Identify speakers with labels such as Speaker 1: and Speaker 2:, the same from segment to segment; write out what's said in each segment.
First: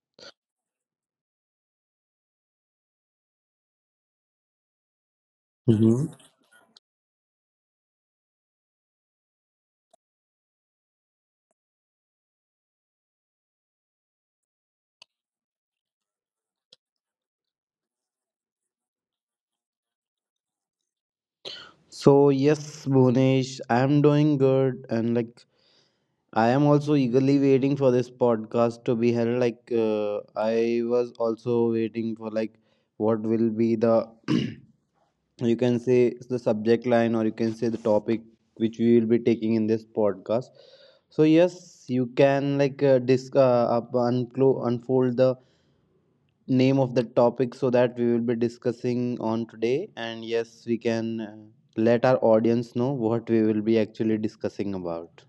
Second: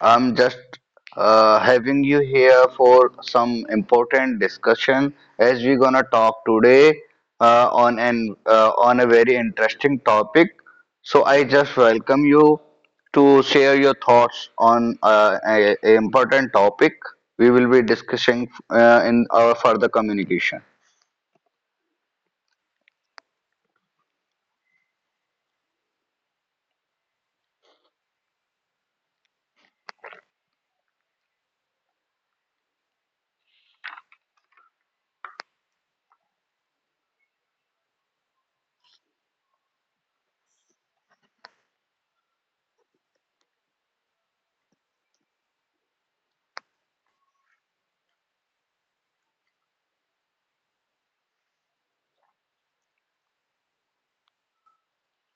Speaker 1: I'm just having you here for some important discussion as we're gonna
Speaker 2: Mhm.
Speaker 1: talk today on a very interesting topic. So I just welcome you to share your thoughts on a important topic we will be discussing in our further communication.
Speaker 2: So yes, Bhunesh, I am doing good, and like I am also eagerly waiting for this podcast to be held. Like I was also waiting for like what will be the you can say the subject line or you can say the topic which we will be taking in this podcast. So yes, you can like unfold the name of the topic so that we will be discussing on today, and yes, we can let our audience know what we will be actually discussing about.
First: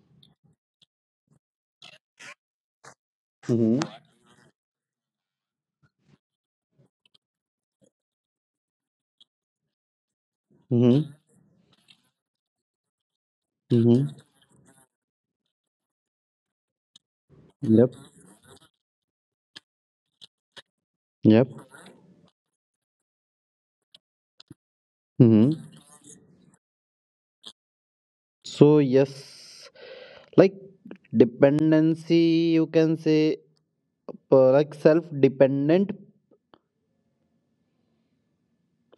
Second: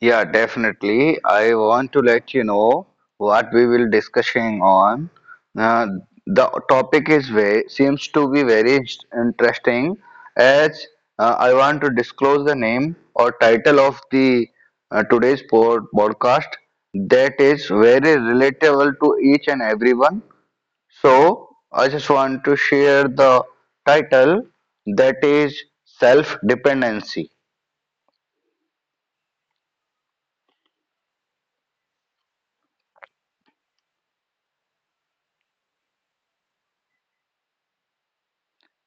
Speaker 1: Yeah, definitely. I want to let you know what we
Speaker 2: Mm-hmm.
Speaker 1: will discussing on. Uh, the topic is seems to be very interesting as
Speaker 2: Mm-hmm.
Speaker 1: I want to disclose the name or title of
Speaker 2: Mm-hmm.
Speaker 1: the today's podcast that is
Speaker 2: Yep,
Speaker 1: very relatable to each and everyone. So
Speaker 2: yep.
Speaker 1: I just want to share the title that
Speaker 2: Mm-hmm.
Speaker 1: is self dependency.
Speaker 2: So yes, like dependency, you can say, like self dependent,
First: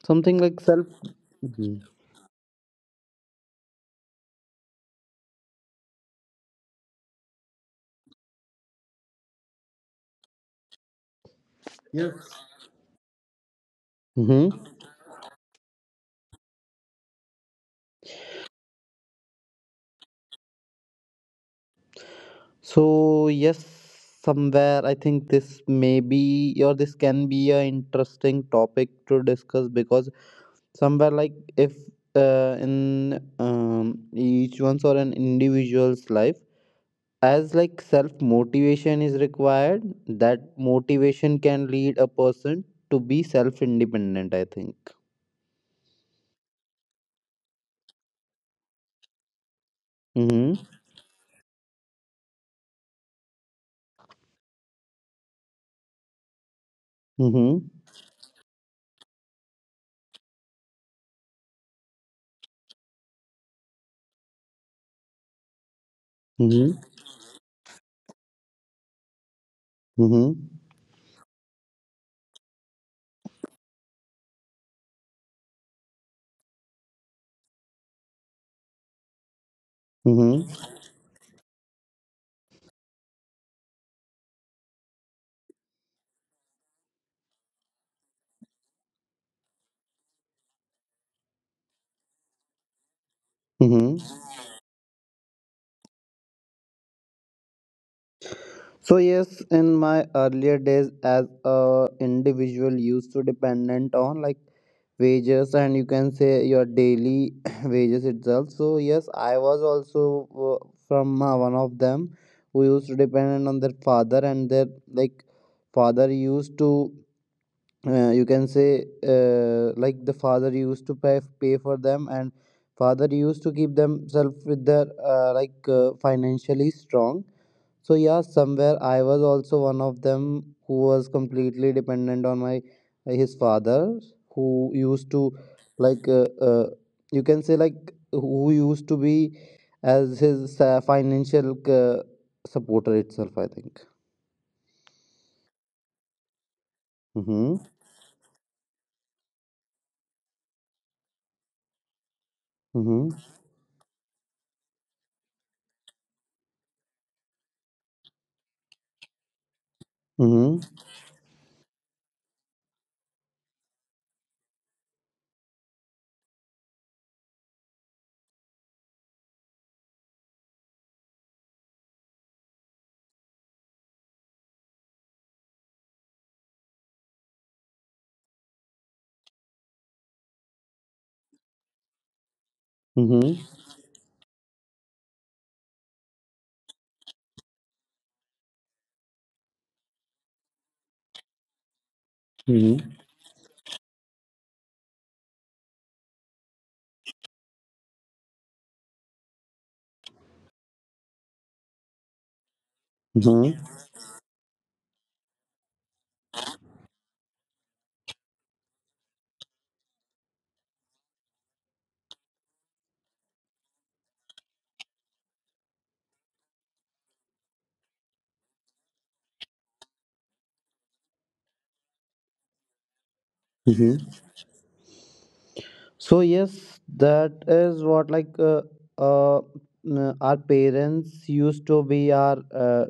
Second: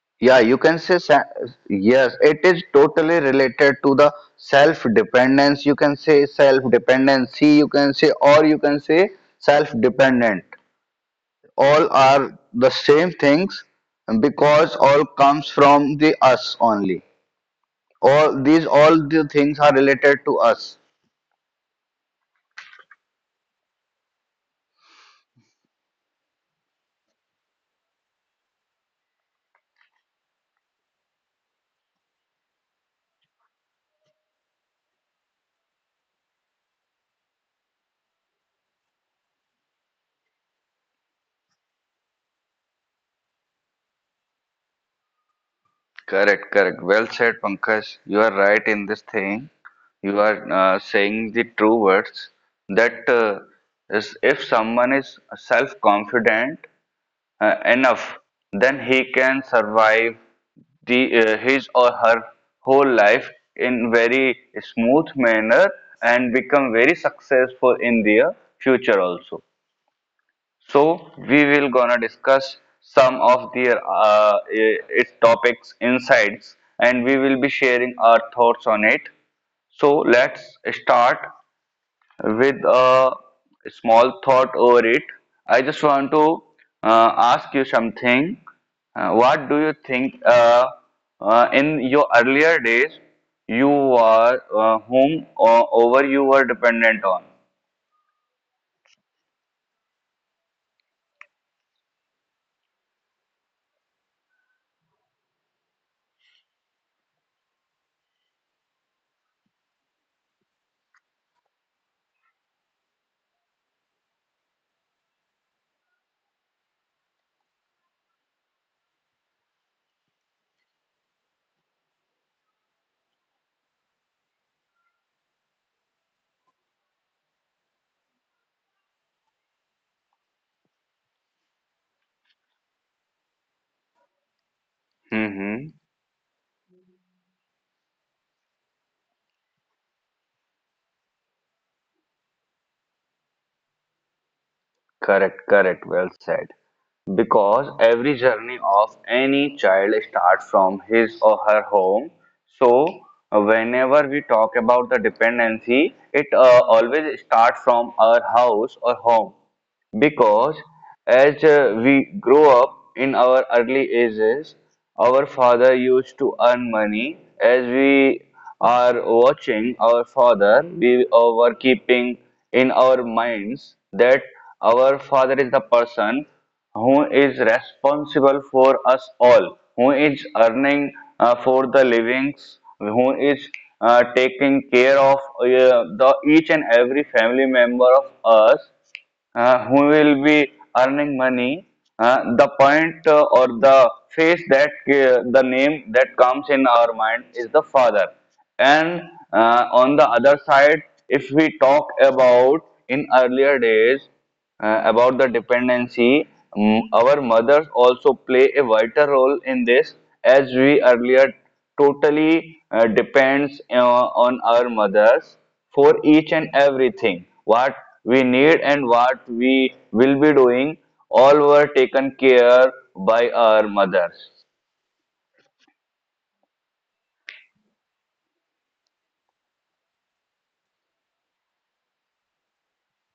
Speaker 2: something
Speaker 1: Yeah, you
Speaker 2: like
Speaker 1: can
Speaker 2: self.
Speaker 1: say,
Speaker 2: Mm-hmm.
Speaker 1: yes, it is totally related to the self dependence. You can say self dependency, you can say, or you can say self dependent. All
Speaker 2: Yes.
Speaker 1: are the same things
Speaker 2: Mm-hmm.
Speaker 1: because all comes from the us only. All these, all the things are related to us.
Speaker 2: So yes, somewhere I think this may be or this can be a interesting topic to discuss, because somewhere like if in each one's or an individual's life, as like self motivation is required, that motivation can lead a person to be self independent, I think.
Speaker 1: Correct, correct. Well said, Pankaj. You are right in this thing. You are
Speaker 2: Mm-hmm.
Speaker 1: saying the true words that is if someone is self-confident
Speaker 2: Mm-hmm.
Speaker 1: enough, then he can survive the his or her whole life in very smooth manner and become
Speaker 2: Mm-hmm.
Speaker 1: very successful in their future also.
Speaker 2: Mm-hmm.
Speaker 1: So we will gonna discuss some of their its topics, insights, and we will be sharing our thoughts on it. So let's
Speaker 2: Mm-hmm.
Speaker 1: start with a small thought over it. I just want to ask you something. What do you think in your earlier days you
Speaker 2: Mm-hmm.
Speaker 1: were whom over you were dependent on?
Speaker 2: So yes, in my earlier days, as a individual used to dependent on like wages, and you can say your daily wages itself. So yes, I was also from one of them who used to dependent on their father, and their like father used to you can say, like the father used to pay for them, and father used to keep themselves with their like financially strong. So yeah, somewhere I was also one of them who was completely dependent on my his father, who used to
Speaker 1: Hmm.
Speaker 2: like you can say, like, who used to be as his financial supporter itself, I think.
Speaker 1: Correct, correct, well said.
Speaker 2: Mm-hmm.
Speaker 1: Because every journey of any child starts from his or her home. So,
Speaker 2: Mm-hmm.
Speaker 1: whenever we talk about the dependency, it always starts from our house or home because
Speaker 2: Mm-hmm.
Speaker 1: as we grow up in our early ages, our father used to earn money. As we are watching our father, we were keeping in our minds that our father is the person who is responsible for us all, who is earning for the livings, who is
Speaker 2: Mm-hmm.
Speaker 1: taking care of the each and every family member of us, who will be earning money. Uh, the
Speaker 2: Mm-hmm.
Speaker 1: point or the face that the name that comes in our mind is the father. And on the other side, if we talk about in earlier
Speaker 2: Mm-hmm.
Speaker 1: days, about the dependency, our mothers also play a vital role in this, as we earlier totally depends on our mothers for each and everything. What we need and what we will be doing, all were taken care by our mothers.
Speaker 2: Mm-hmm. So yes, that is what, like uh, our parents used to be our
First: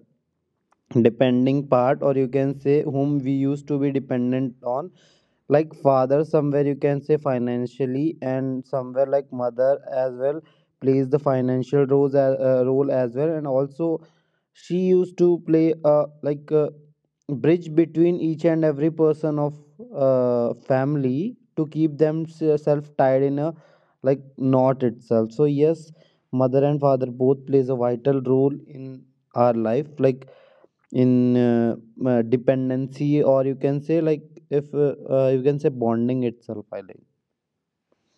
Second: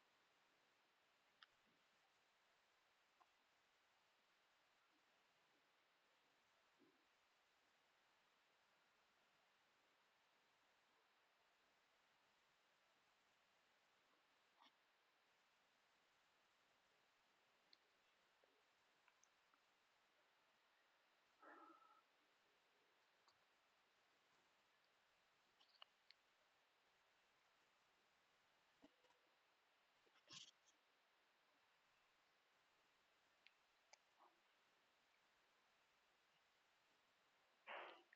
Speaker 2: depending part, or you can say whom we used to be dependent on, like father somewhere you can say financially, and somewhere like mother as well plays the financial roles, role as well, and also she used to play a like a bridge between each and every person of family to keep themselves tied in a like knot itself. So yes, mother and father both plays a vital role in our life, like in dependency, or you can say like, if you can say bonding itself, I like.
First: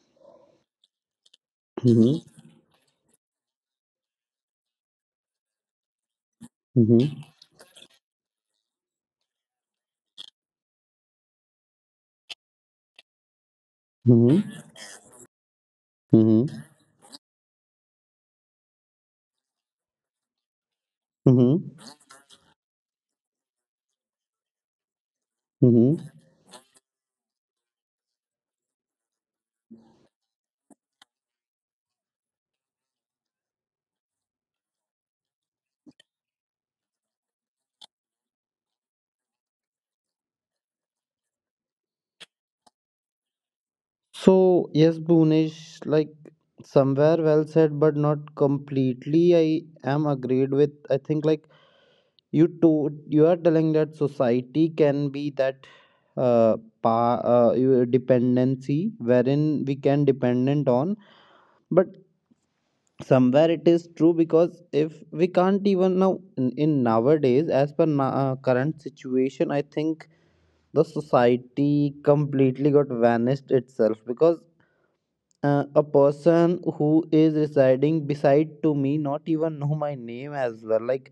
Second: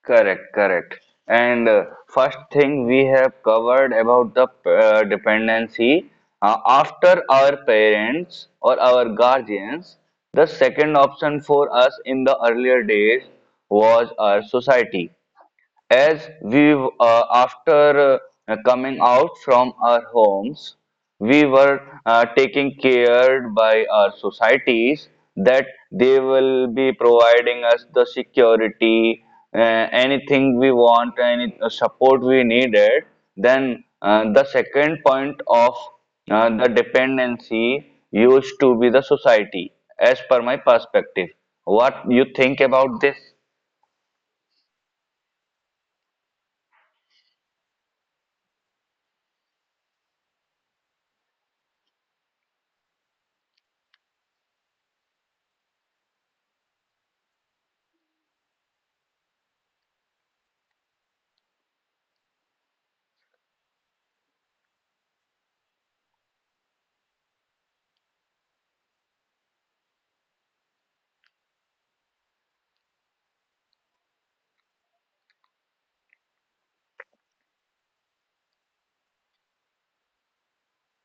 Speaker 1: Correct, correct. And
Speaker 2: Mhm.
Speaker 1: first thing we have covered about the dependency
Speaker 2: Mhm.
Speaker 1: after our parents or our guardians, the second option for us in the earlier days was
Speaker 2: Mhm.
Speaker 1: our society, as
Speaker 2: Mhm.
Speaker 1: we after coming out from our homes we
Speaker 2: Mhm.
Speaker 1: were taking care by our societies that
Speaker 2: Mhm.
Speaker 1: they will be providing us the security. uh, Anything we want, any support we needed, then the second point of the dependency used to be the society as per my perspective. What you think about this?
Speaker 2: So yes, Bhunesh, like, somewhere well said, but not completely I am agreed with, I think. Like, you to you are telling that society can be that uh, pa, dependency wherein we can dependent on. But somewhere it is true, because if we can't even now in nowadays, as per current situation, I think the society completely got vanished itself, because a person who is residing beside to me not even know my name as well. Like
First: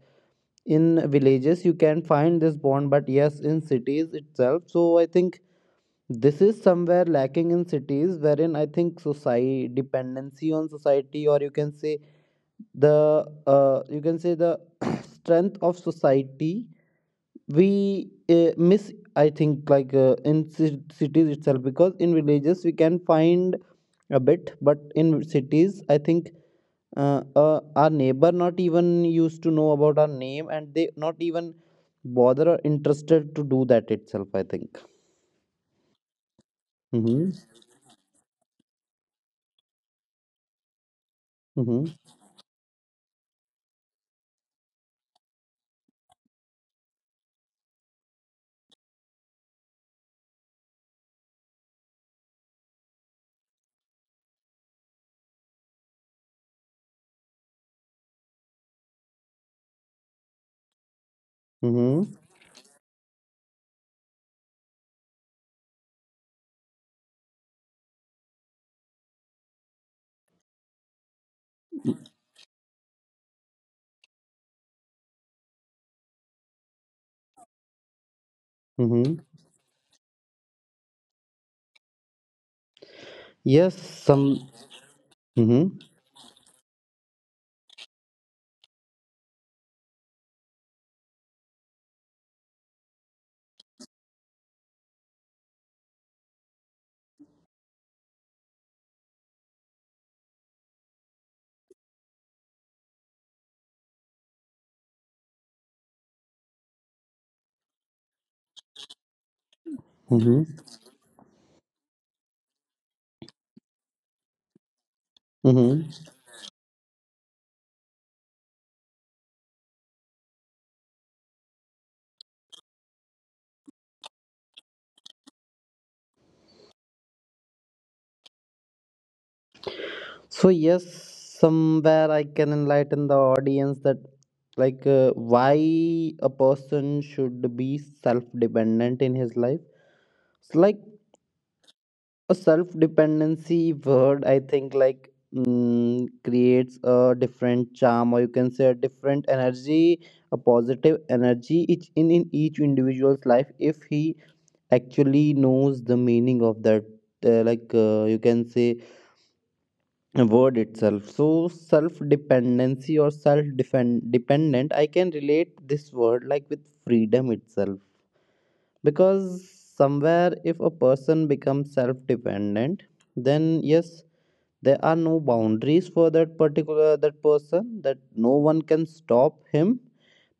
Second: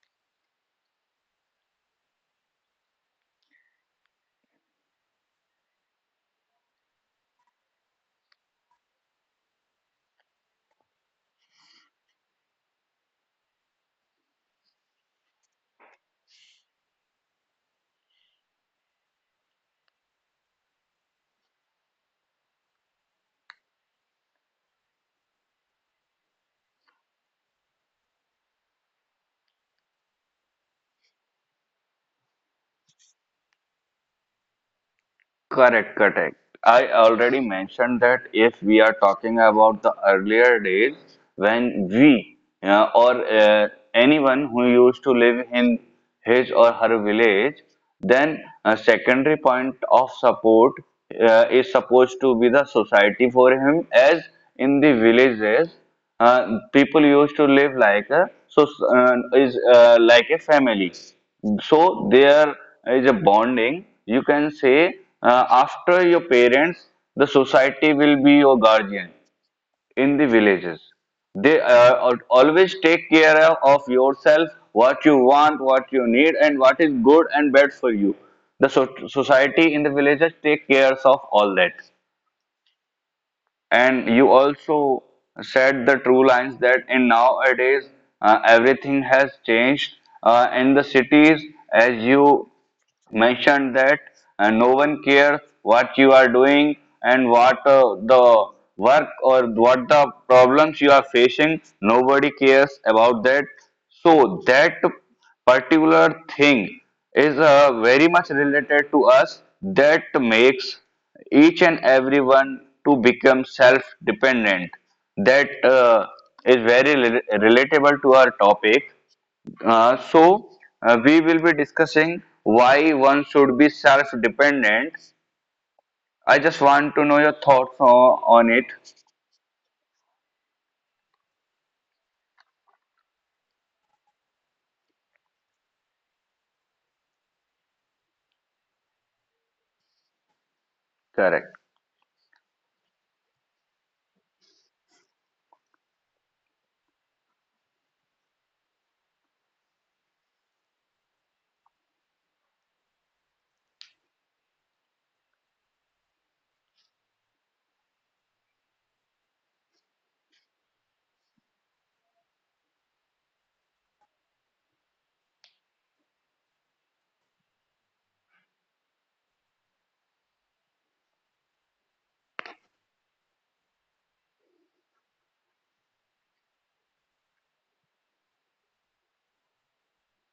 Speaker 2: in villages, you can find this bond, but yes, in cities itself, so I think this is somewhere lacking in cities, wherein I think society dependency on society, or you can say the you can say the strength of society we miss, I think, like in cities itself, because in villages we can find a bit, but in cities I think our neighbor not even used to know about our name, and they not even bother or interested to do that itself, I think.
Speaker 1: Correct, correct. I
Speaker 2: Mm-hmm.
Speaker 1: already mentioned that if we are talking about the earlier days, when
Speaker 2: Mm-hmm.
Speaker 1: we or anyone who used to live in his or her village, then a secondary point of support is supposed to be the society for him, as in the villages people used to live like a family. So
Speaker 2: Mm-hmm.
Speaker 1: there is a bonding, you can say, after your parents the society will be your guardian. In the villages they always take care of yourself, what you want, what you need, and what is good and bad for you. The
Speaker 2: Mm-hmm.
Speaker 1: society in the villages take cares of all that.
Speaker 2: Yes.
Speaker 1: And you
Speaker 2: some
Speaker 1: also
Speaker 2: Mm-hmm.
Speaker 1: said the true lines that in nowadays everything has changed in the cities, as you mentioned that no one cares what you are doing and what the work or what the problems you are facing. Nobody cares about that. So that particular thing is very much related to us that
Speaker 2: Mm-hmm.
Speaker 1: makes each and everyone to become self dependent, that
Speaker 2: Mm-hmm.
Speaker 1: is very relatable to our topic. So we will be discussing why one should be self dependent. I just want to know your thoughts on it.
Speaker 2: So yes, somewhere I can enlighten the audience that, like why a person should be self-dependent in his life. It's like a self-dependency word, I think, like, creates a different charm, or you can say a different energy, a positive energy each in each individual's life, if he actually knows the meaning of that. Like you can say word itself. So self dependency or self dependent, I can relate this word like with freedom itself, because somewhere if a person becomes self dependent, then yes, there are no boundaries for that particular that person, that no one can stop him,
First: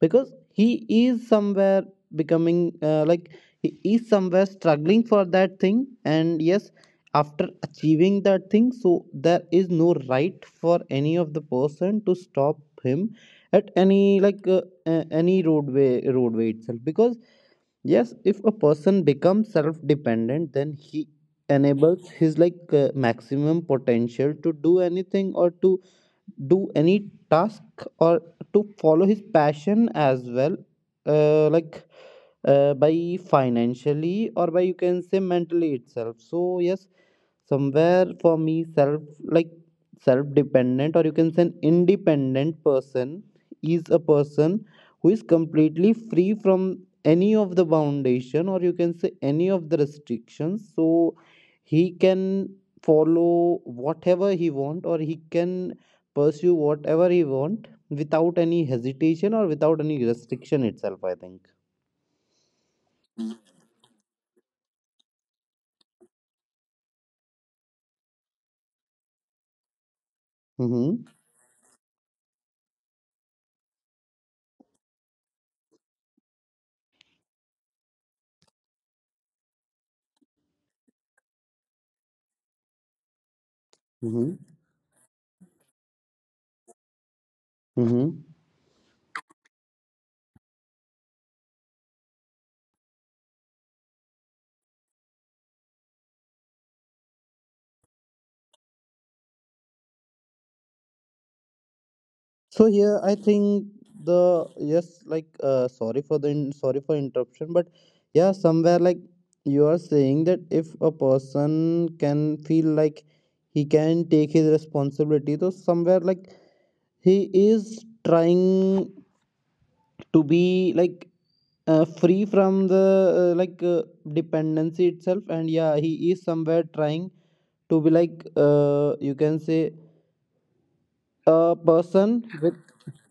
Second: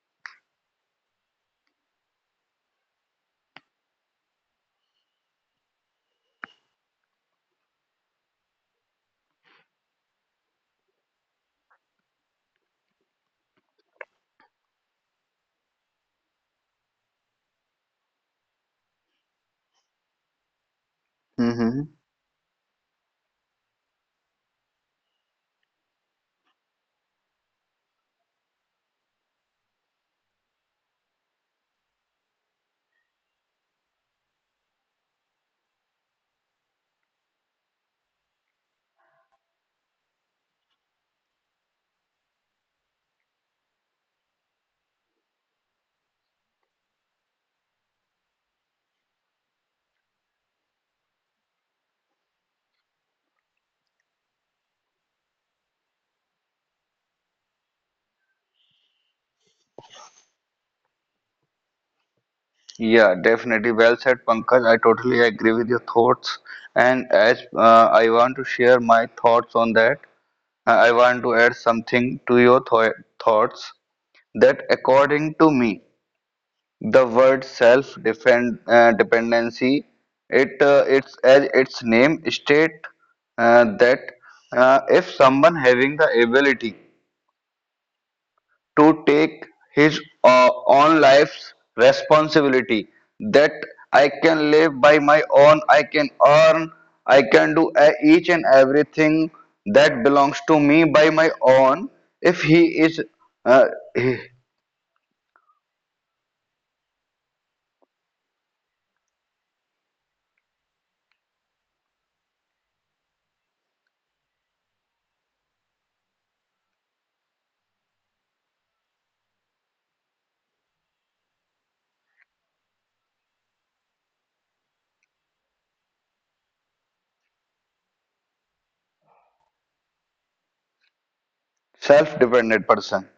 Speaker 2: because he is somewhere becoming like he is somewhere struggling for that thing, and yes, after achieving that thing, so there is no right for any of the person to stop him at any like any roadway itself, because yes, if a person becomes self dependent, then he
Speaker 1: Correct.
Speaker 2: enables his like maximum potential to do anything, or to do any task, or to follow his passion as well, like by financially or by you can say mentally itself. So yes, somewhere for me, self like self dependent, or you can say an independent person, is a person who is completely free from any of the foundation, or you can say any of the restrictions, so he can follow whatever he want, or he can pursue whatever he want without any hesitation or without any restriction itself, I think.
Speaker 1: Yeah, definitely. Well said, Pankaj. I totally agree with your thoughts. And as I want to share my thoughts on that, I
Speaker 2: Mm-hmm.
Speaker 1: want to add something to your thoughts that according to me, the word self-defend dependency, it's as its name state that
Speaker 2: Mm-hmm.
Speaker 1: if someone having the ability
Speaker 2: Mm-hmm.
Speaker 1: to take his own life's responsibility, that I can live by my own, I can earn, I can do each and everything that belongs to me by my own, if
Speaker 2: So
Speaker 1: he
Speaker 2: here
Speaker 1: is
Speaker 2: I think
Speaker 1: a
Speaker 2: the yes, like sorry for sorry for interruption, but yeah, somewhere like, you are saying that if a person can feel like he can take his responsibility, so somewhere like he is trying to be like free from the like dependency itself, and yeah, he is somewhere trying to be like you can say a
Speaker 1: self
Speaker 2: person with,
Speaker 1: dependent person.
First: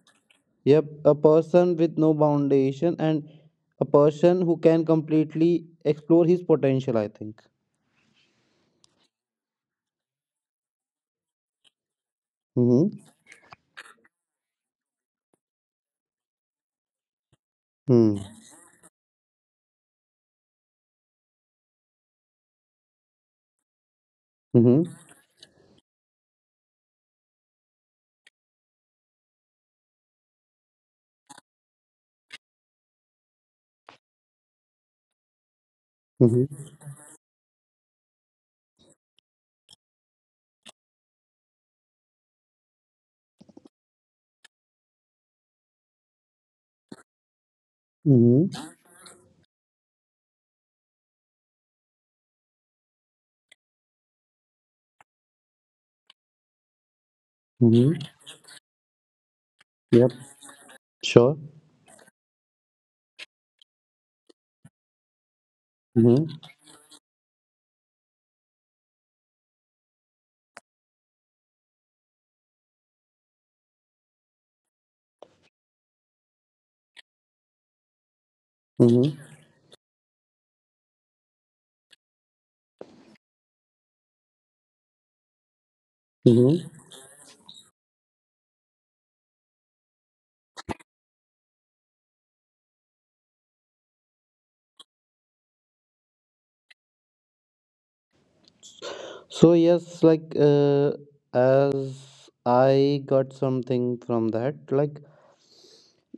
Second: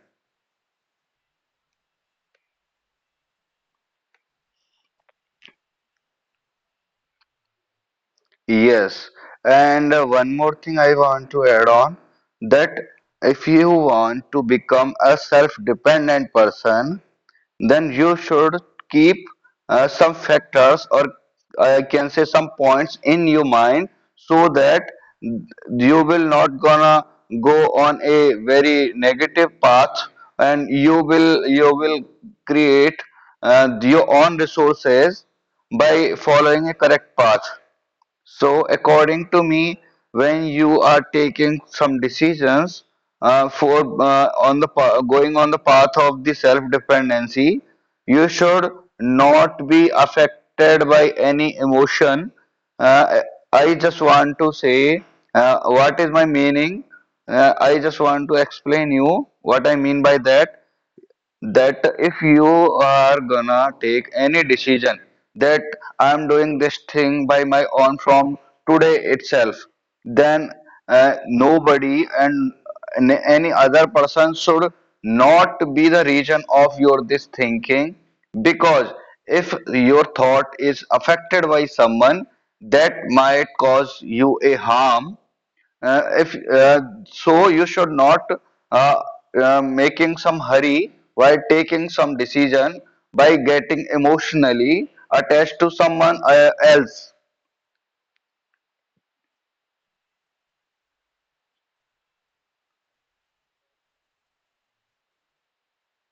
Speaker 2: yep, a person with no foundation, and a person who can completely explore his potential, I think.
Speaker 1: Yes, and one more thing I want to add on, that
Speaker 2: Mm-hmm.
Speaker 1: if you want to become a self dependent person, then
Speaker 2: Mm.
Speaker 1: you should keep some factors or I can say some points in your mind, so that
Speaker 2: Mm-hmm.
Speaker 1: you will not gonna go on a very negative path and you will create your own resources by
Speaker 2: Mm-hmm.
Speaker 1: following a correct path. So, according to me, when you are taking some decisions for on the going on the path of the self-dependency, you
Speaker 2: Mm-hmm.
Speaker 1: should not be affected by any emotion. Uh, I just want to say what is my meaning. I
Speaker 2: Mm-hmm.
Speaker 1: just want to explain you what I mean
Speaker 2: Yep.
Speaker 1: by that,
Speaker 2: Sure.
Speaker 1: that if you are gonna take any decision that I'm
Speaker 2: Mm-hmm.
Speaker 1: doing this thing by my own from today itself, then nobody and any other person should not be the reason of your this thinking, because
Speaker 2: Mm-hmm.
Speaker 1: if your thought is affected by someone that might cause you a harm. If
Speaker 2: Mm-hmm.
Speaker 1: So, you should not uh, making some hurry while taking some decision by getting emotionally attached to someone else.
Speaker 2: So yes, like as I got something from that, like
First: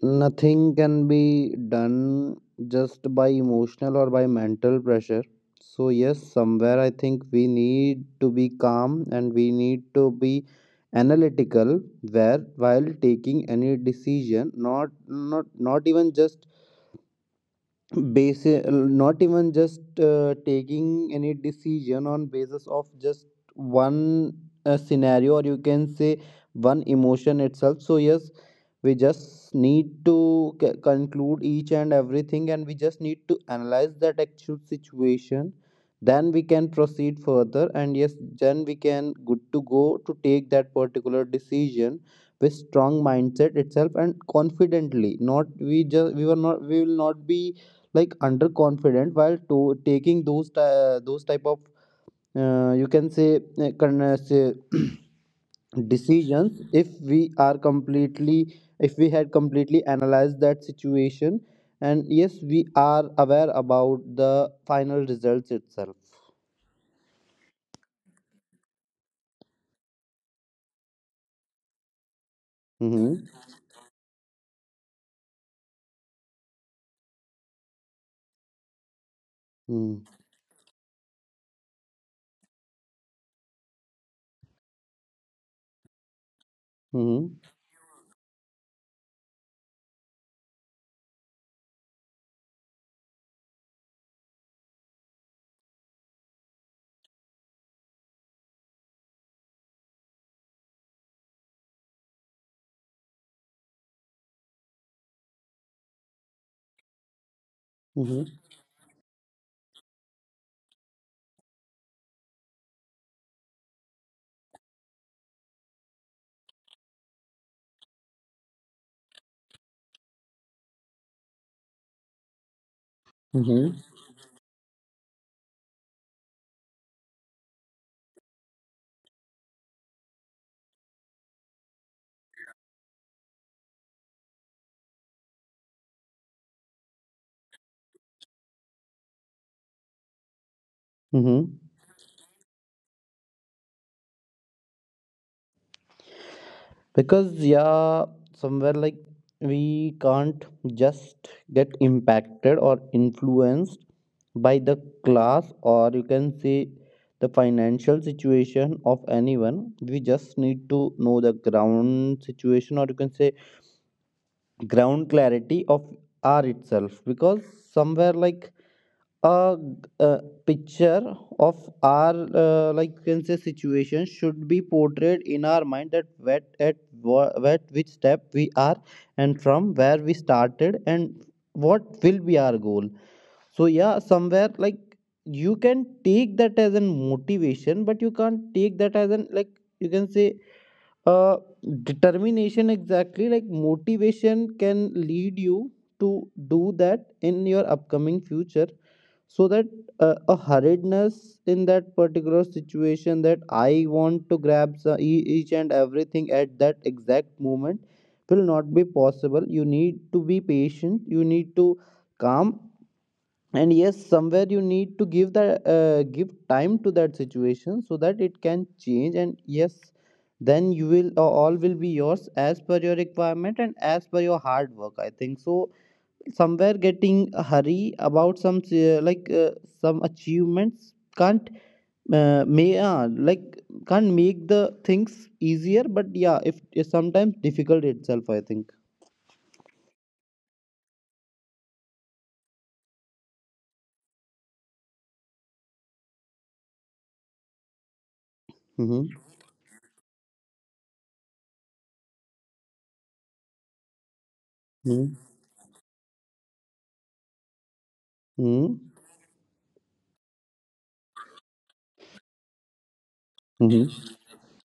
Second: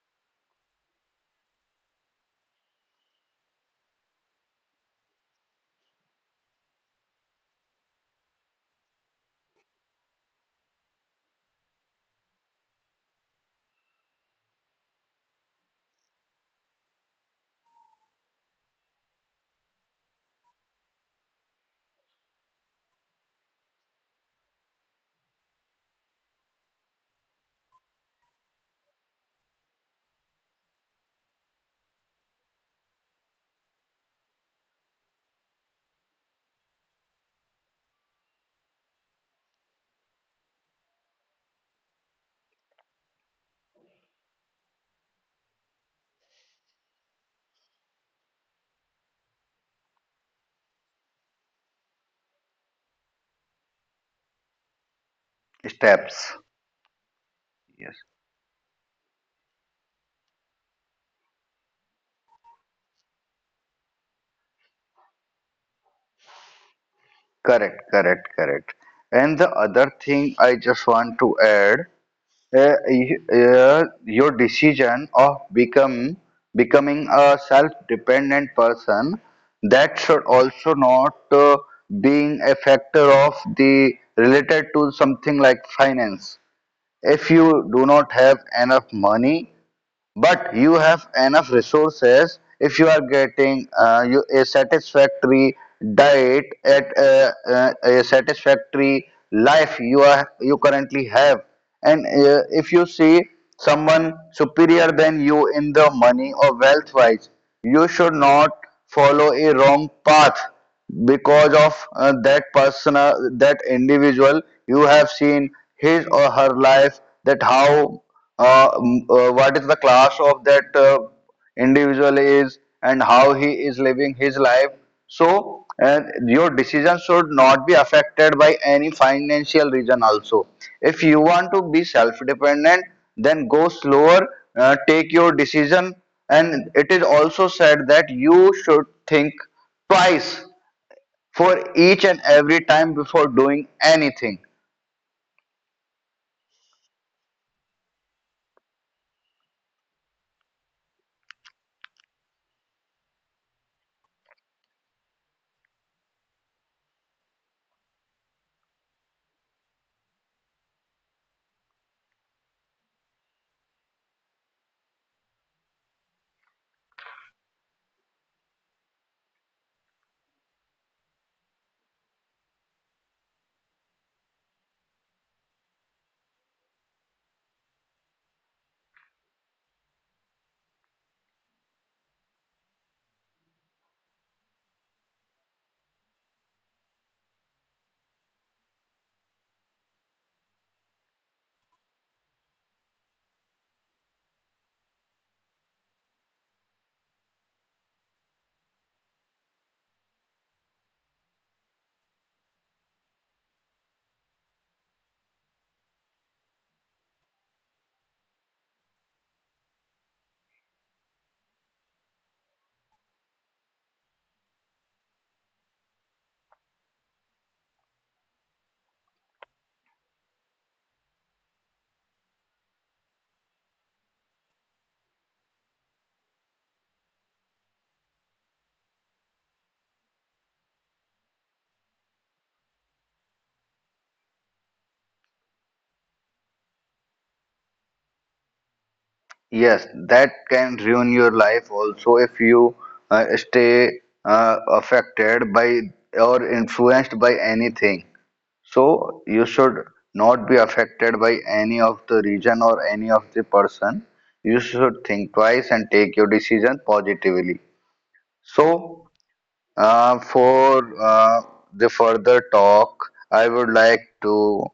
Speaker 2: nothing can be done just by emotional or by mental pressure. So yes, somewhere I think we need to be calm, and we need to be analytical where while taking any decision. Not even just taking any decision on basis of just one scenario, or you can say one emotion itself. So yes, we just need to conclude each and everything, and we just need to analyze that actual situation, then we can proceed further, and yes, then we can good to go to take that particular decision with strong mindset itself and confidently, not we just we were not we will not be like underconfident while to taking those those type of you can say say
Speaker 1: Steps.
Speaker 2: decisions,
Speaker 1: Yes.
Speaker 2: if we had completely analyzed that situation and yes, we are aware about the final results itself.
Speaker 1: Correct. Correct. Correct. And the other thing I just want to add,
Speaker 2: Mm-hmm.
Speaker 1: your decision of become becoming a self-dependent person, that
Speaker 2: Mm-hmm.
Speaker 1: should also not being a factor of the related to something like finance.
Speaker 2: Mm-hmm.
Speaker 1: If you do not have enough money but you have enough resources, if you are getting a satisfactory diet, at a satisfactory life you are you currently have, and if you see someone superior than you in the money or wealth wise, you should not follow a wrong path because of that individual you have seen his or her life, that how what is the class of that individual is and how he
Speaker 2: Mm-hmm.
Speaker 1: is living his life. So, and your decision should not be affected by any financial reason also. If you want to be self dependent, then go slower, take your decision. And it is also said that you should think twice
Speaker 2: Mm-hmm.
Speaker 1: for each and every time before doing anything.
Speaker 2: Because, yeah, somewhere like we can't just get impacted or influenced by the class, or you can say the financial situation of anyone. We just need to know the ground situation, or you can say ground clarity of R itself, because somewhere like a, uh picture of our like you can say situation should be portrayed in our mind, that what at what which step we are, and from where we started, and what will be our goal. So yeah, somewhere like you can take that as a motivation, but you can't take that as an like you can say uh determination exactly. Like motivation can lead you to do that in your upcoming future, so that a hurriedness in that particular situation, that I want to grab each and everything at that exact moment, will not be possible. You need to be patient, you need to calm, and yes, somewhere you need to give time to that situation, so that it can change, and yes, then you will all will be yours as per your requirement, and as per your hard work, I think. So somewhere, getting a hurry about some achievements can't may like can't make the things easier, but yeah, if it's sometimes difficult itself, I think.
Speaker 1: Yes, that can ruin your life also if you stay affected by or influenced by anything.
Speaker 2: Mm-hmm.
Speaker 1: So you should not be affected by any of the region or any of the person. You should
Speaker 2: Mm-hmm.
Speaker 1: think twice and take your decision positively. So for the further talk, I would like
Speaker 2: Mm-hmm.
Speaker 1: to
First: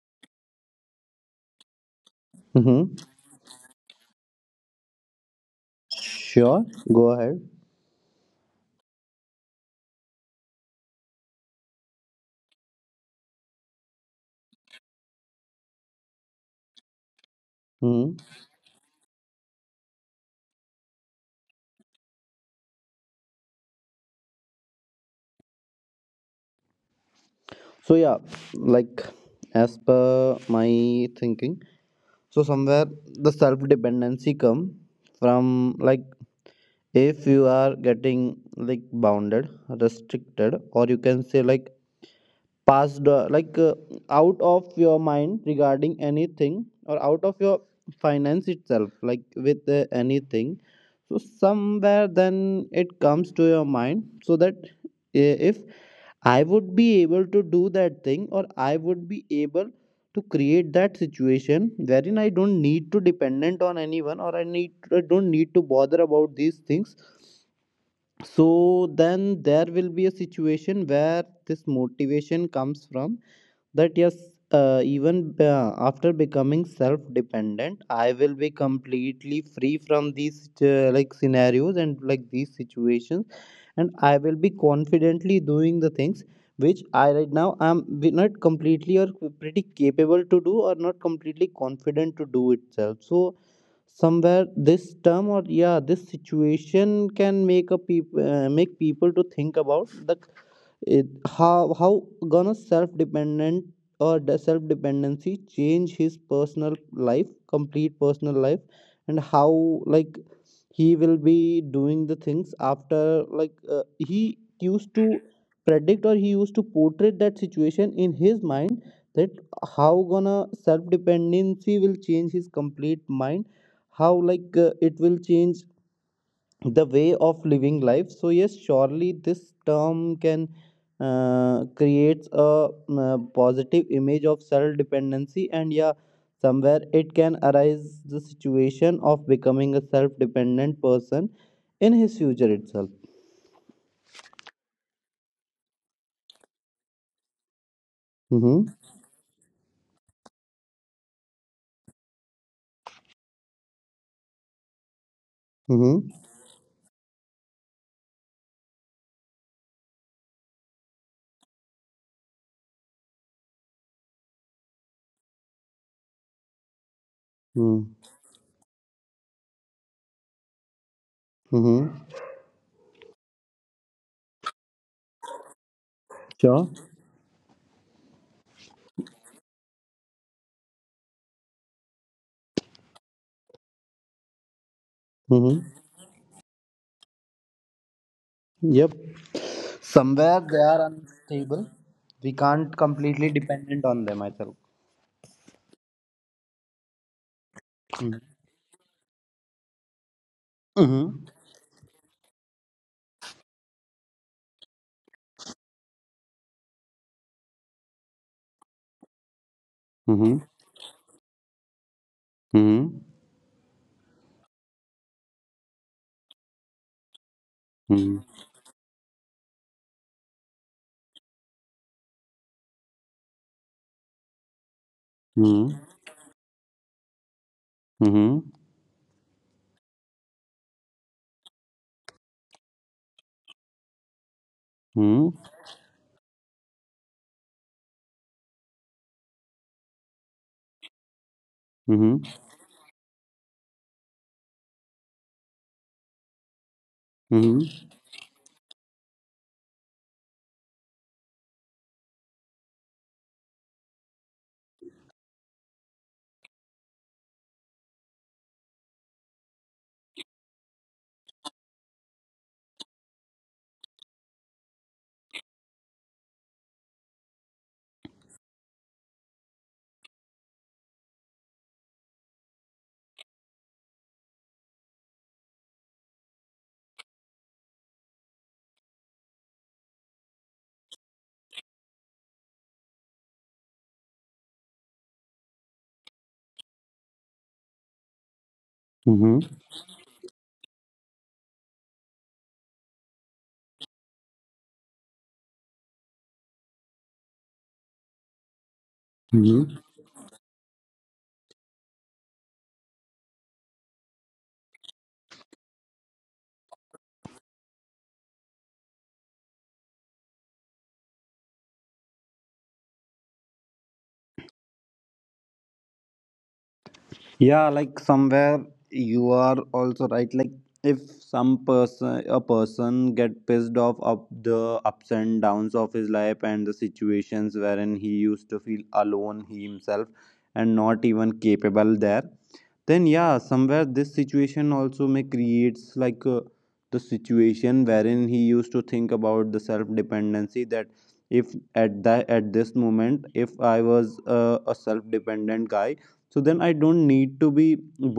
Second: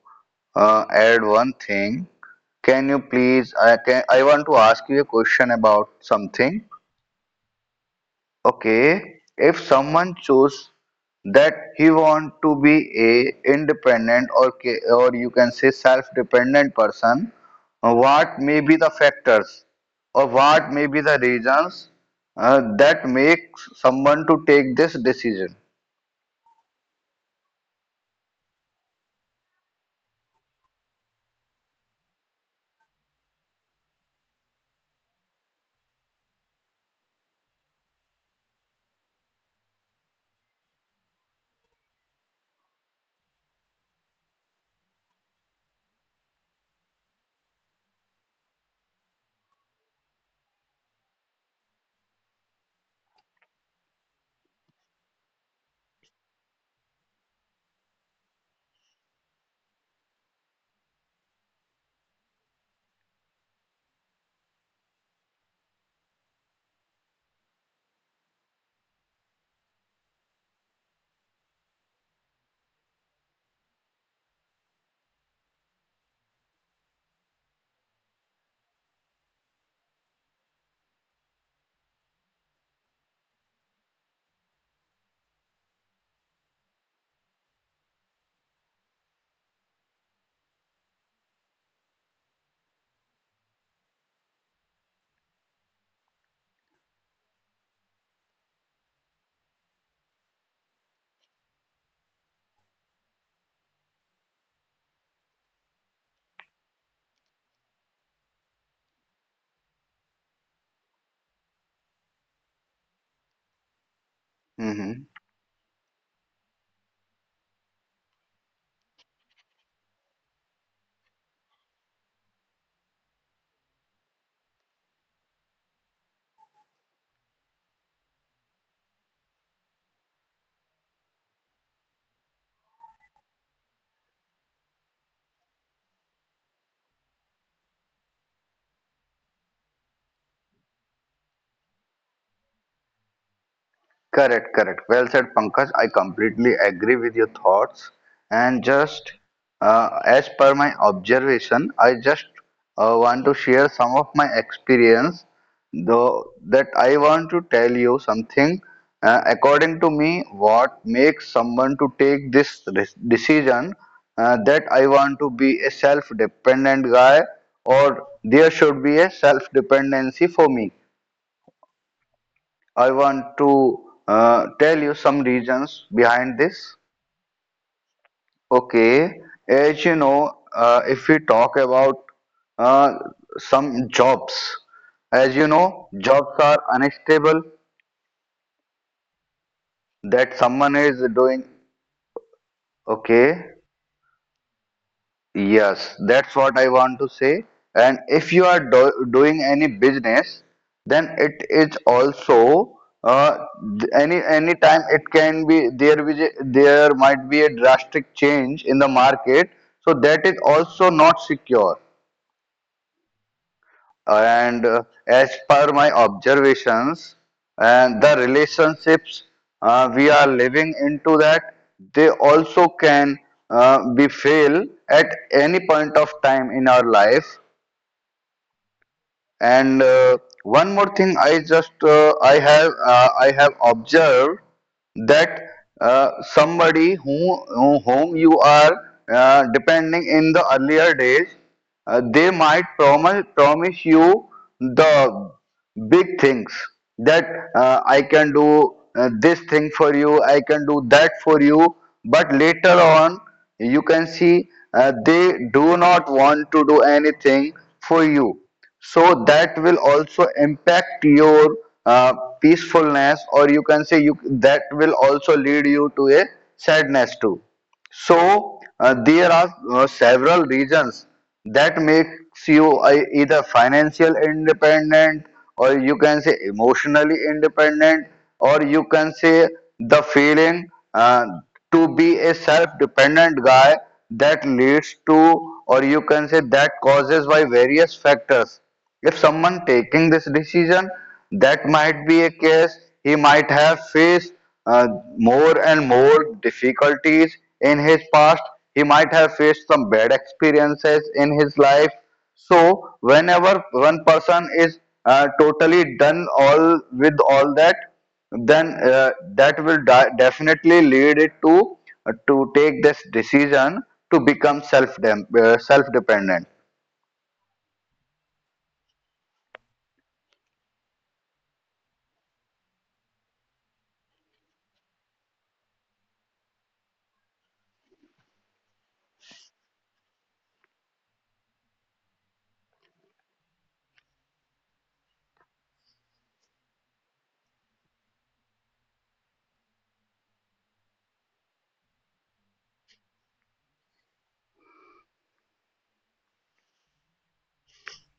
Speaker 1: add one thing. Can you
Speaker 2: Mm-hmm.
Speaker 1: please? I can. I want to ask you a question about something.
Speaker 2: Sure, go ahead.
Speaker 1: Okay, if someone choose that he want to be a independent or or you can say self-dependent person,
Speaker 2: Mm-hmm.
Speaker 1: what may be the factors or what may be the reasons that make someone to take this decision?
Speaker 2: So yeah, like as per my thinking, so somewhere the self dependency come from, like if you are getting like bounded, restricted, or you can say like passed out of your mind regarding anything, or out of your finance itself like with anything. So somewhere then it comes to your mind, so that if I would be able to do that thing, or I would be able to create that situation wherein I don't need to dependent on anyone, or I don't need to bother about these things. So then there will be a situation where this motivation comes from, that yes, even after becoming self dependent I will be completely free from these like scenarios and like these situations, and I will be confidently doing the things which I right now am not completely or pretty capable to do, or not completely confident to do itself. So somewhere this term, or yeah, this situation can make a make people to think about the it, how gonna self dependent or self dependency change his personal life, complete personal life, and how like he will be doing the things after, like he used
Speaker 1: Mm-hmm.
Speaker 2: to predict, or he used to portray that situation in his mind, that how gonna self dependency will change his complete mind, how like it will change the way of living life. So yes, surely this term can creates a positive image of self dependency, and yeah, somewhere it can arise the situation of becoming a self dependent person in his future itself.
Speaker 1: Correct, correct. Well said, Pankaj. I completely agree with your thoughts. And
Speaker 2: Mm-hmm.
Speaker 1: just as per my observation, I just want to share some of my experience,
Speaker 2: Mm-hmm.
Speaker 1: though that I want to tell you something. According to me, what makes someone to take this decision, that I want to be a self-dependent guy
Speaker 2: Mm-hmm.
Speaker 1: or there should be a self-dependency for me,
Speaker 2: Mm-hmm.
Speaker 1: I want to tell you some reasons behind
Speaker 2: Sure.
Speaker 1: this. Okay, as you know, if we talk about uh, some jobs, as you
Speaker 2: Mm-hmm.
Speaker 1: know, jobs are unstable
Speaker 2: Yep, somewhere
Speaker 1: that
Speaker 2: they
Speaker 1: someone
Speaker 2: are
Speaker 1: is doing.
Speaker 2: unstable. We can't completely
Speaker 1: Okay.
Speaker 2: dependent on them, I feel.
Speaker 1: Yes, that's what I want to say. And
Speaker 2: Mm-hmm.
Speaker 1: if you are do doing any business, then
Speaker 2: Mm-hmm.
Speaker 1: it is also any time it can be there, there might be a drastic change in the market. So that is
Speaker 2: Mm-hmm.
Speaker 1: also not secure,
Speaker 2: Mm-hmm.
Speaker 1: and as per my observations and the
Speaker 2: Mm-hmm.
Speaker 1: relationships, we are living into that, they also can be fail at any
Speaker 2: Mhm.
Speaker 1: point of time in our life.
Speaker 2: Mhm.
Speaker 1: And one more thing, I just I have observed
Speaker 2: Mhm.
Speaker 1: that somebody whom you are depending in the earlier days,
Speaker 2: Mhm.
Speaker 1: they might promise you the big things, that
Speaker 2: Mhm.
Speaker 1: I can do this thing for you, I can do that for you. But later on, you can see they do not want to do anything for you, so that will also impact your uh, peacefulness, or you can say you that will also lead you to a sadness too. So there are several reasons that makes you either financial independent, or you can say emotionally independent, or you can say the feeling uh, to be a self-dependent guy, that leads to, or you can say, that causes by various factors. If
Speaker 2: Mhm.
Speaker 1: someone taking this decision, that might be a case he might have faced uh, more and more difficulties in his past. He might have faced
Speaker 2: Mhm.
Speaker 1: some bad experiences in his life. So, whenever one person is totally done all with all that, then that will definitely lead it to take this decision to become self dependent.
Speaker 2: Yeah, like somewhere you are also right. Like if some person a person get pissed off of the ups and downs of his life, and the situations wherein he used to feel alone, he himself, and not even capable there, then yeah, somewhere this situation also may creates like the situation wherein he used to think about the self dependency, that if at this moment, if I was a self dependent guy, so then I don't need to be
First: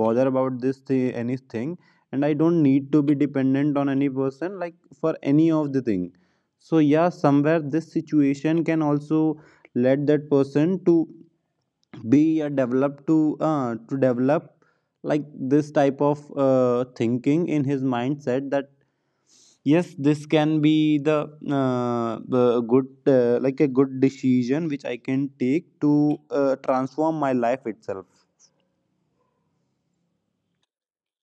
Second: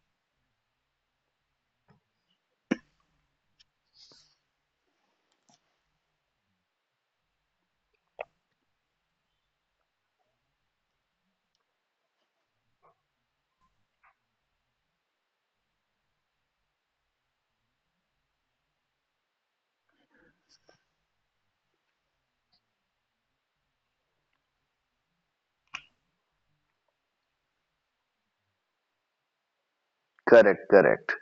Speaker 2: bother about this anything, and I don't need to be dependent on any person, like for any of the thing. So yeah, somewhere this situation can also let that person to be a develop to develop like this type of thinking in his mindset, that yes, this can be the good like a good decision which I can take to transform my life itself.
Speaker 1: Correct, correct.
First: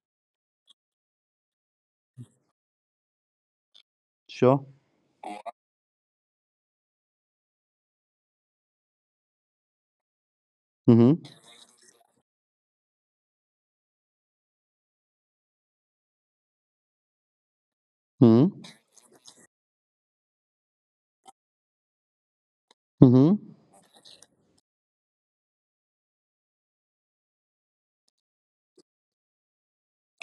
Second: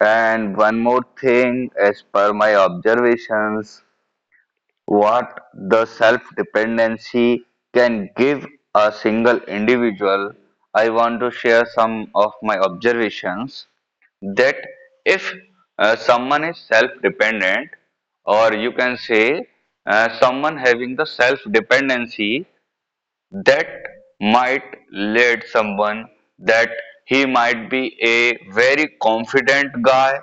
Speaker 1: And one more thing, as per my observations,
Speaker 2: Sure.
Speaker 1: what the self dependency can give a single individual, I
Speaker 2: Mm-hmm.
Speaker 1: want to share some of my observations that if someone is self dependent, or
Speaker 2: Mm-hmm.
Speaker 1: you can say someone having the self dependency, that might lead someone that he might be a very confident guy,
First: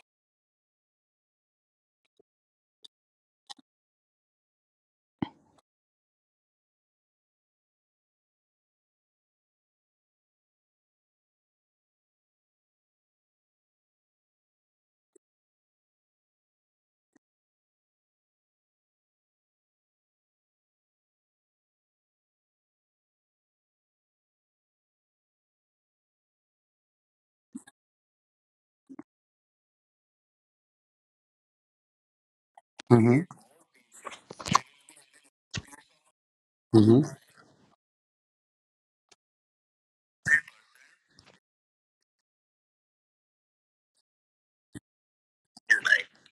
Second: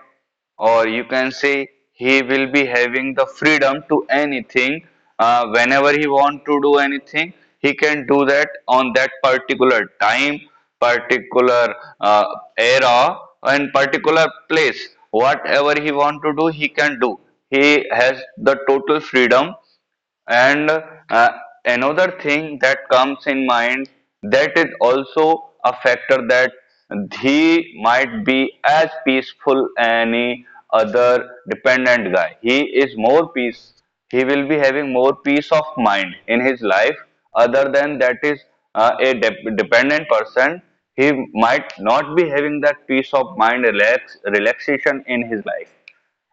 Speaker 1: or you can say he will be having the freedom to anything. Whenever he want to do anything, he can do that on that particular time, particular uh, era, and particular place, whatever he want to do he can do. He has the total freedom. And uh, another thing that comes in mind, that is also a factor, that he might be as peaceful any other dependent guy. He is
Speaker 2: Mm-hmm.
Speaker 1: more
Speaker 2: Mm-hmm.
Speaker 1: peace. He will be having more peace of mind in his life.
Speaker 2: Mm-hmm.
Speaker 1: Other than that is a dependent person. He might not be having that peace of mind, relax, relaxation in his life.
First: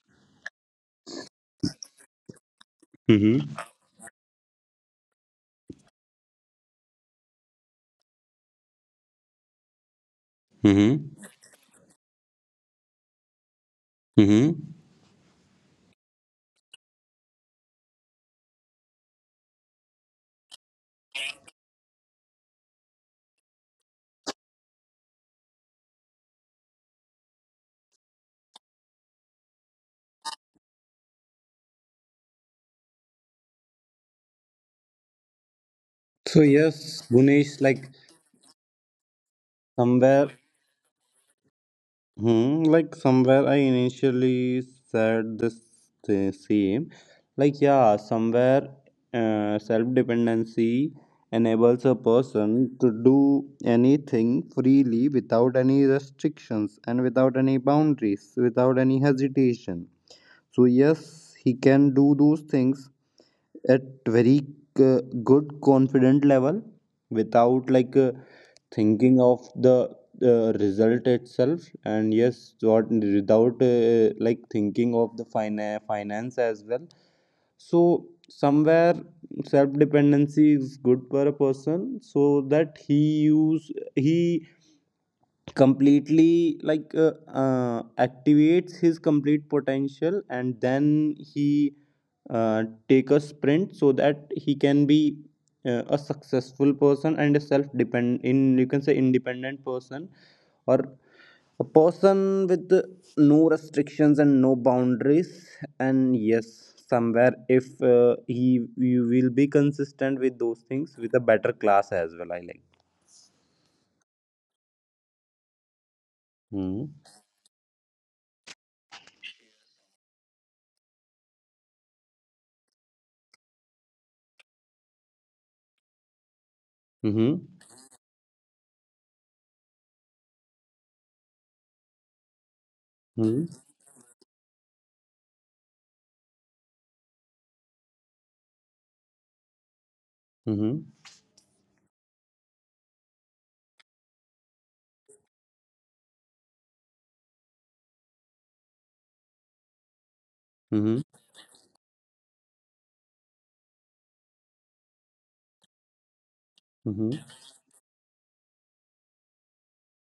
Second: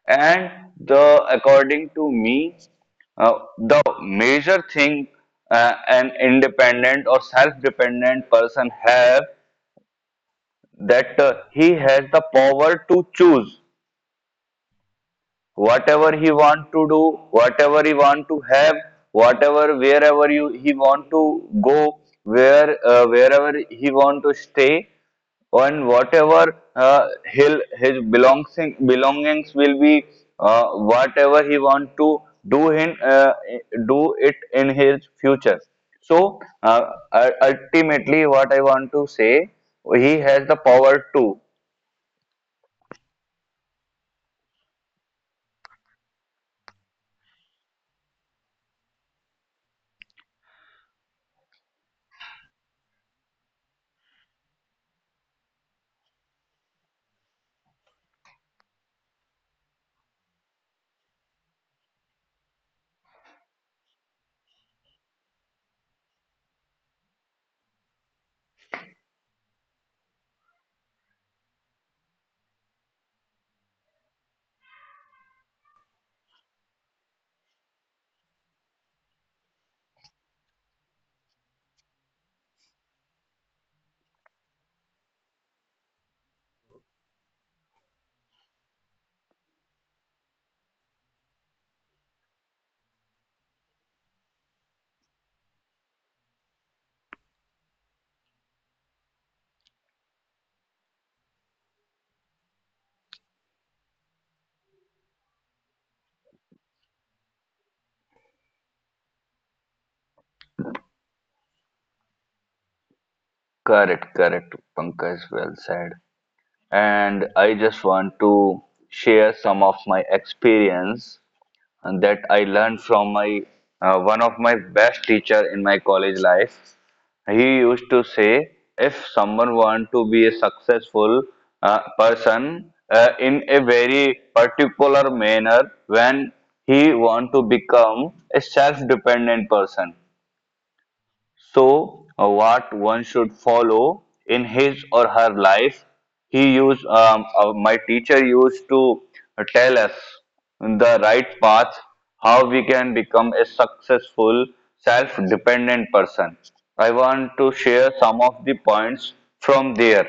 Speaker 1: And the according to me,
Speaker 2: Mm-hmm.
Speaker 1: the major thing an independent or self-dependent person have, that
Speaker 2: Mm-hmm.
Speaker 1: he has the power to choose
Speaker 2: Mm-hmm.
Speaker 1: whatever he want to do, whatever he want to have, whatever wherever you he want to go, wherever he want to stay, and whatever he his belongs belongings will be, whatever he want to do in uh, do it in his future. So
Speaker 2: So yes, Gunesh, like
Speaker 1: ultimately, what I want to say, he
Speaker 2: somewhere,
Speaker 1: has the power to.
Speaker 2: hmm, like somewhere I initially said this the same. Like yeah, somewhere self-dependency enables a person to do anything freely, without any restrictions, and without any boundaries, without any hesitation. So yes, he can do those things at very uh, good confident level, without thinking of the result itself, and yes, what without like thinking of the finance as well. So somewhere self dependency is good for a person, so that he completely activates his complete potential, and then he take a sprint, so that he can be a successful person, and a self depend, in you can say independent person, or a person with no restrictions and no boundaries. And yes, somewhere if he, you will be consistent with those things with a better class as well, I like.
Speaker 1: Correct, correct. Pankaj, well said.
Speaker 2: Mm-hmm.
Speaker 1: And I just want to share some of my experience, and that I learned from my one of my best teacher in my college life.
Speaker 2: Mm-hmm.
Speaker 1: He used to say, if someone want to be a successful person in a very particular manner, when he want to become a self-dependent person,
Speaker 2: Mm-hmm.
Speaker 1: so, what one should follow in his or her life, he used, my teacher used to tell us the
Speaker 2: Mm-hmm.
Speaker 1: right path, how we can become a successful, self dependent person. I
Speaker 2: Mm-hmm.
Speaker 1: want to share some of the points from there.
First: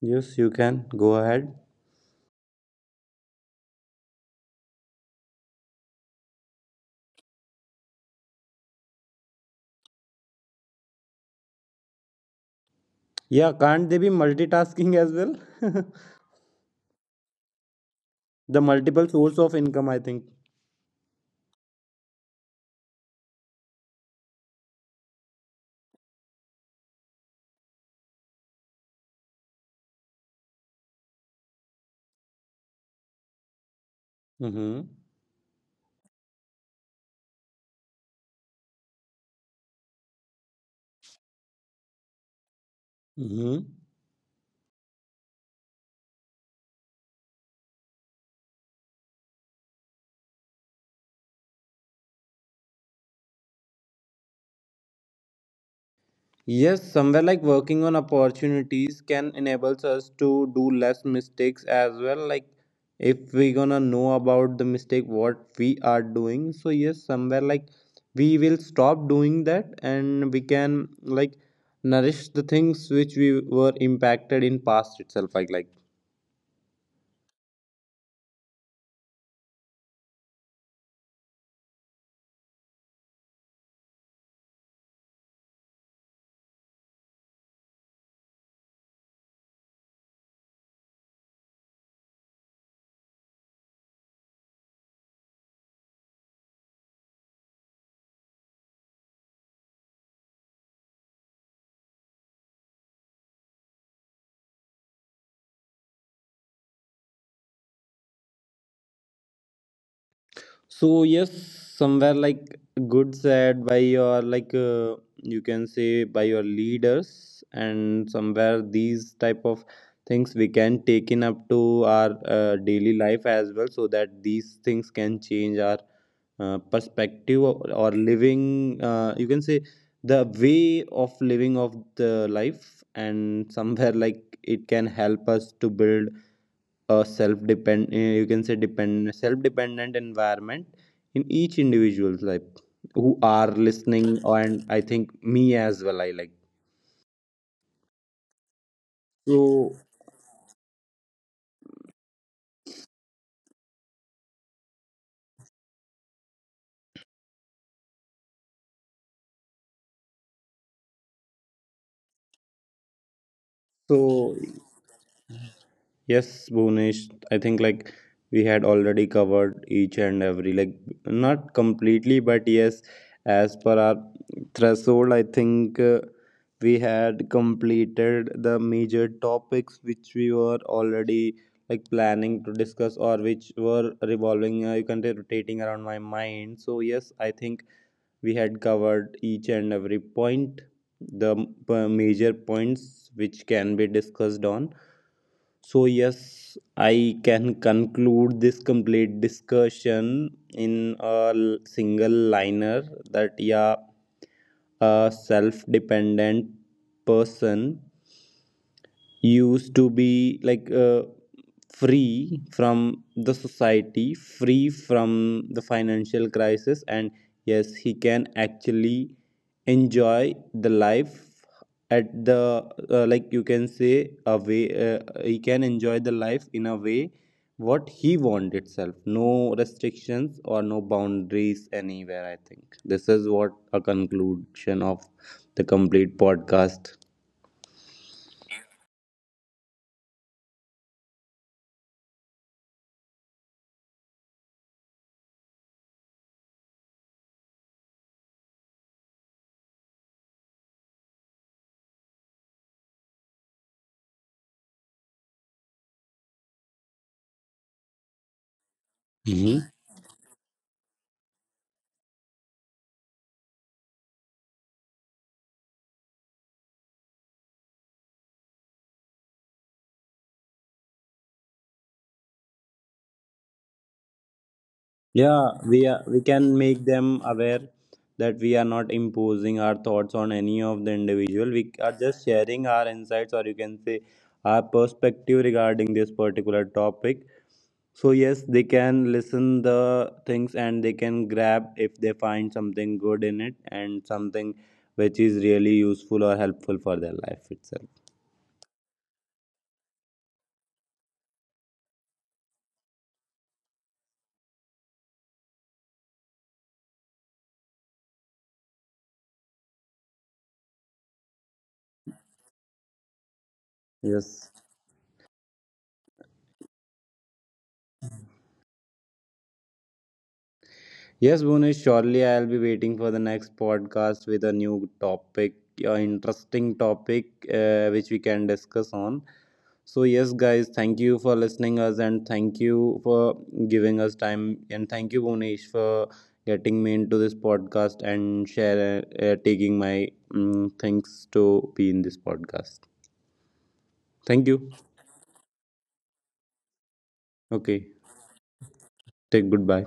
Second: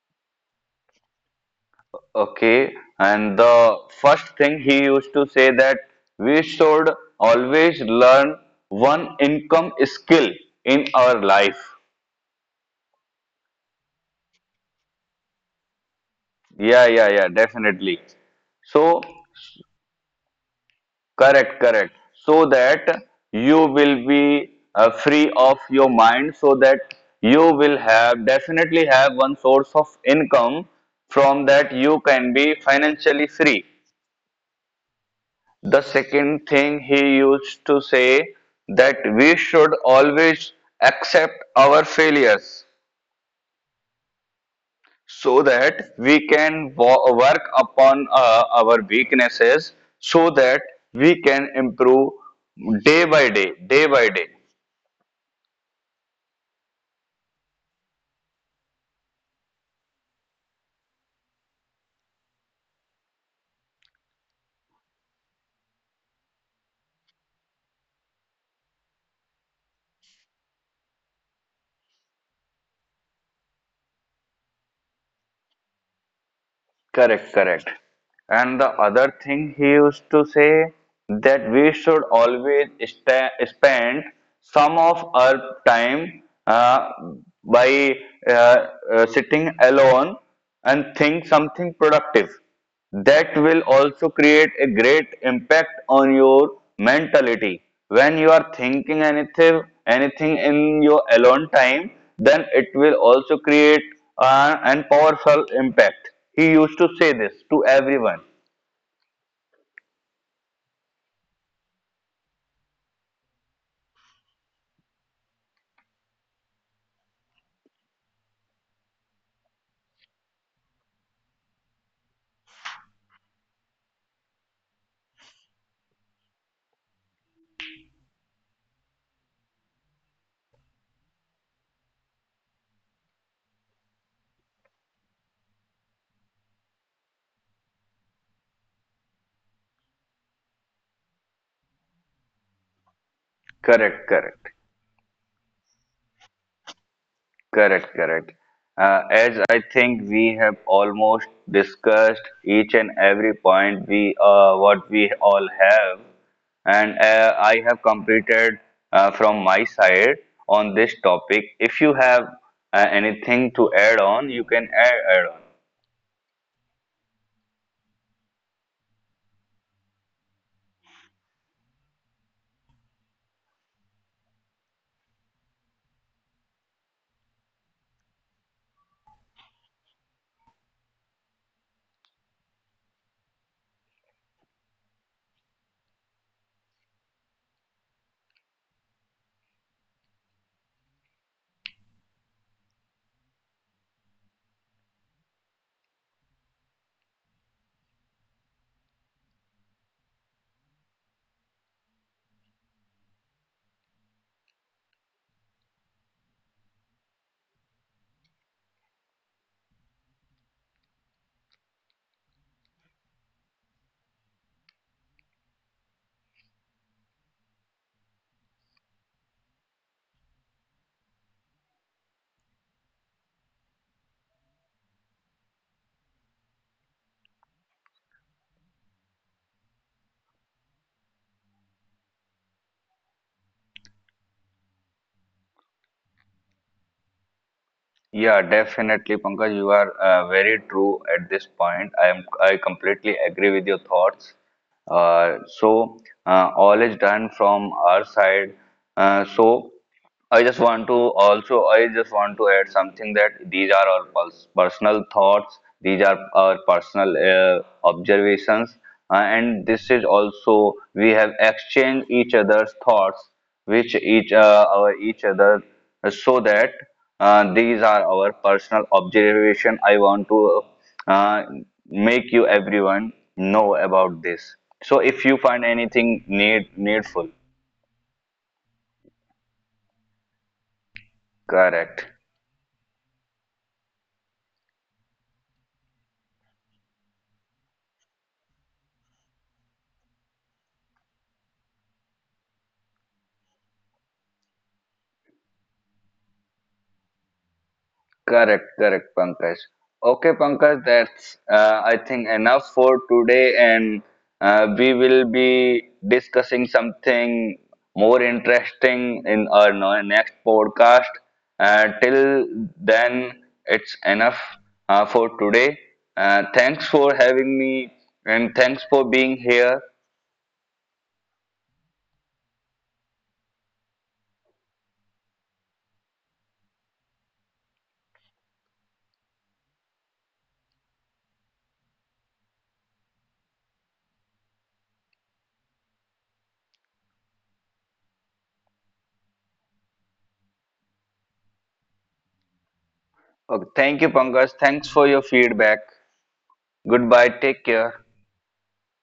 Speaker 2: Yes, you can go ahead.
Speaker 1: Okay, and the first thing he used to say, that we should always learn one income skill in our life.
Speaker 2: Yeah, can't they be multitasking as well?
Speaker 1: Yeah, yeah, yeah, definitely.
Speaker 2: The
Speaker 1: So,
Speaker 2: multiple source of income, I think.
Speaker 1: correct, correct. So that you will be free of your mind, so that you will have definitely have one source of income, from that you can be financially free.
Speaker 2: Mm-hmm.
Speaker 1: The second thing he used to say, that we should always accept our failures,
Speaker 2: Mm-hmm.
Speaker 1: so that we can work upon our weaknesses, so that we can improve day by day, day by day.
Speaker 2: Yes, somewhere like working on opportunities can enables us to do less mistakes as well. Like if we gonna know about the mistake what we are doing, so yes, somewhere like we will stop doing that, and we can like nourish the things which we were impacted in past itself. Like like.
Speaker 1: Correct, correct. And the other thing he used to say, that we should always spend some of our time by uh, sitting alone and think something productive. That will also create a great impact on your mentality. When you are thinking anything in your alone time, then it will also create an powerful impact. He used to say this to everyone.
Speaker 2: So yes, somewhere like good said by your, like you can say by your leaders, and somewhere these type of things we can take in up to our daily life as well, so that these things can change our perspective, or living. You can say the way of living of the life, and somewhere like it can help us to build a self-depend eh, you can say depend self-dependent environment in each individual's life who are listening.
Speaker 1: Correct, correct.
Speaker 2: And I think me as well, I like.
Speaker 1: Correct, correct. As I
Speaker 2: So
Speaker 1: think we have almost discussed each and every point we what we all have, and I have completed from my side on this topic. If you have anything to add on,
Speaker 2: so
Speaker 1: you can add, add on.
Speaker 2: yes, Bhunesh, I think like we had already covered each and every like, not completely, but yes, as per our threshold, I think we had completed the major topics which we were already like planning to discuss, or which were revolving, you can say rotating around my mind. So yes, I think we had covered each and every point, the major points which can be discussed on. So yes, I can conclude this complete discussion in a single liner, that yeah, a self dependent person used to be like free from the society, free from the financial crisis, and yes, he can actually enjoy the life at the like you can say a way, he can enjoy the life in a way what he want itself, no restrictions or no boundaries anywhere. I think this is what a conclusion of the complete podcast.
Speaker 1: Yeah, definitely, Pankaj. You are very true at this point. I am. I completely agree with your thoughts. So all is done from our side. So I just want to also. I just want to add something, that these are our personal thoughts. These are our personal observations,
Speaker 2: Mhm.
Speaker 1: and this is also we have exchanged each other's thoughts, which each our each other, so that. These are our personal observation. I want to uh, make you everyone know about this. So if you
Speaker 2: Yeah,
Speaker 1: find
Speaker 2: we are, we
Speaker 1: anything
Speaker 2: can make them
Speaker 1: needful,
Speaker 2: aware that we are not imposing our thoughts on any of the individual. We are
Speaker 1: correct.
Speaker 2: just sharing our insights, or you can say our perspective regarding this particular topic. So yes, they can listen the things, and they can grab if they find something good in it, and something which is really useful or helpful for their life itself.
Speaker 1: Correct, correct, Pankaj. Okay, Pankaj, that's I think enough for today, and we will be discussing something more interesting in our next podcast. Till then, it's enough
Speaker 2: Yes.
Speaker 1: for today. Thanks for having me, and thanks for being here.
Speaker 2: Yes, Bhunesh, surely I'll be waiting for the next podcast with a new topic, a interesting topic which we can discuss on. So yes, guys, thank you for listening us, and thank you for giving us time, and thank you Bhunesh for getting me into this podcast, and share taking my thanks to be in this podcast. Thank
Speaker 1: Okay,
Speaker 2: you.
Speaker 1: thank you, Pankaj. Thanks for your feedback.
Speaker 2: Okay,
Speaker 1: Goodbye. Take care.
Speaker 2: take goodbye.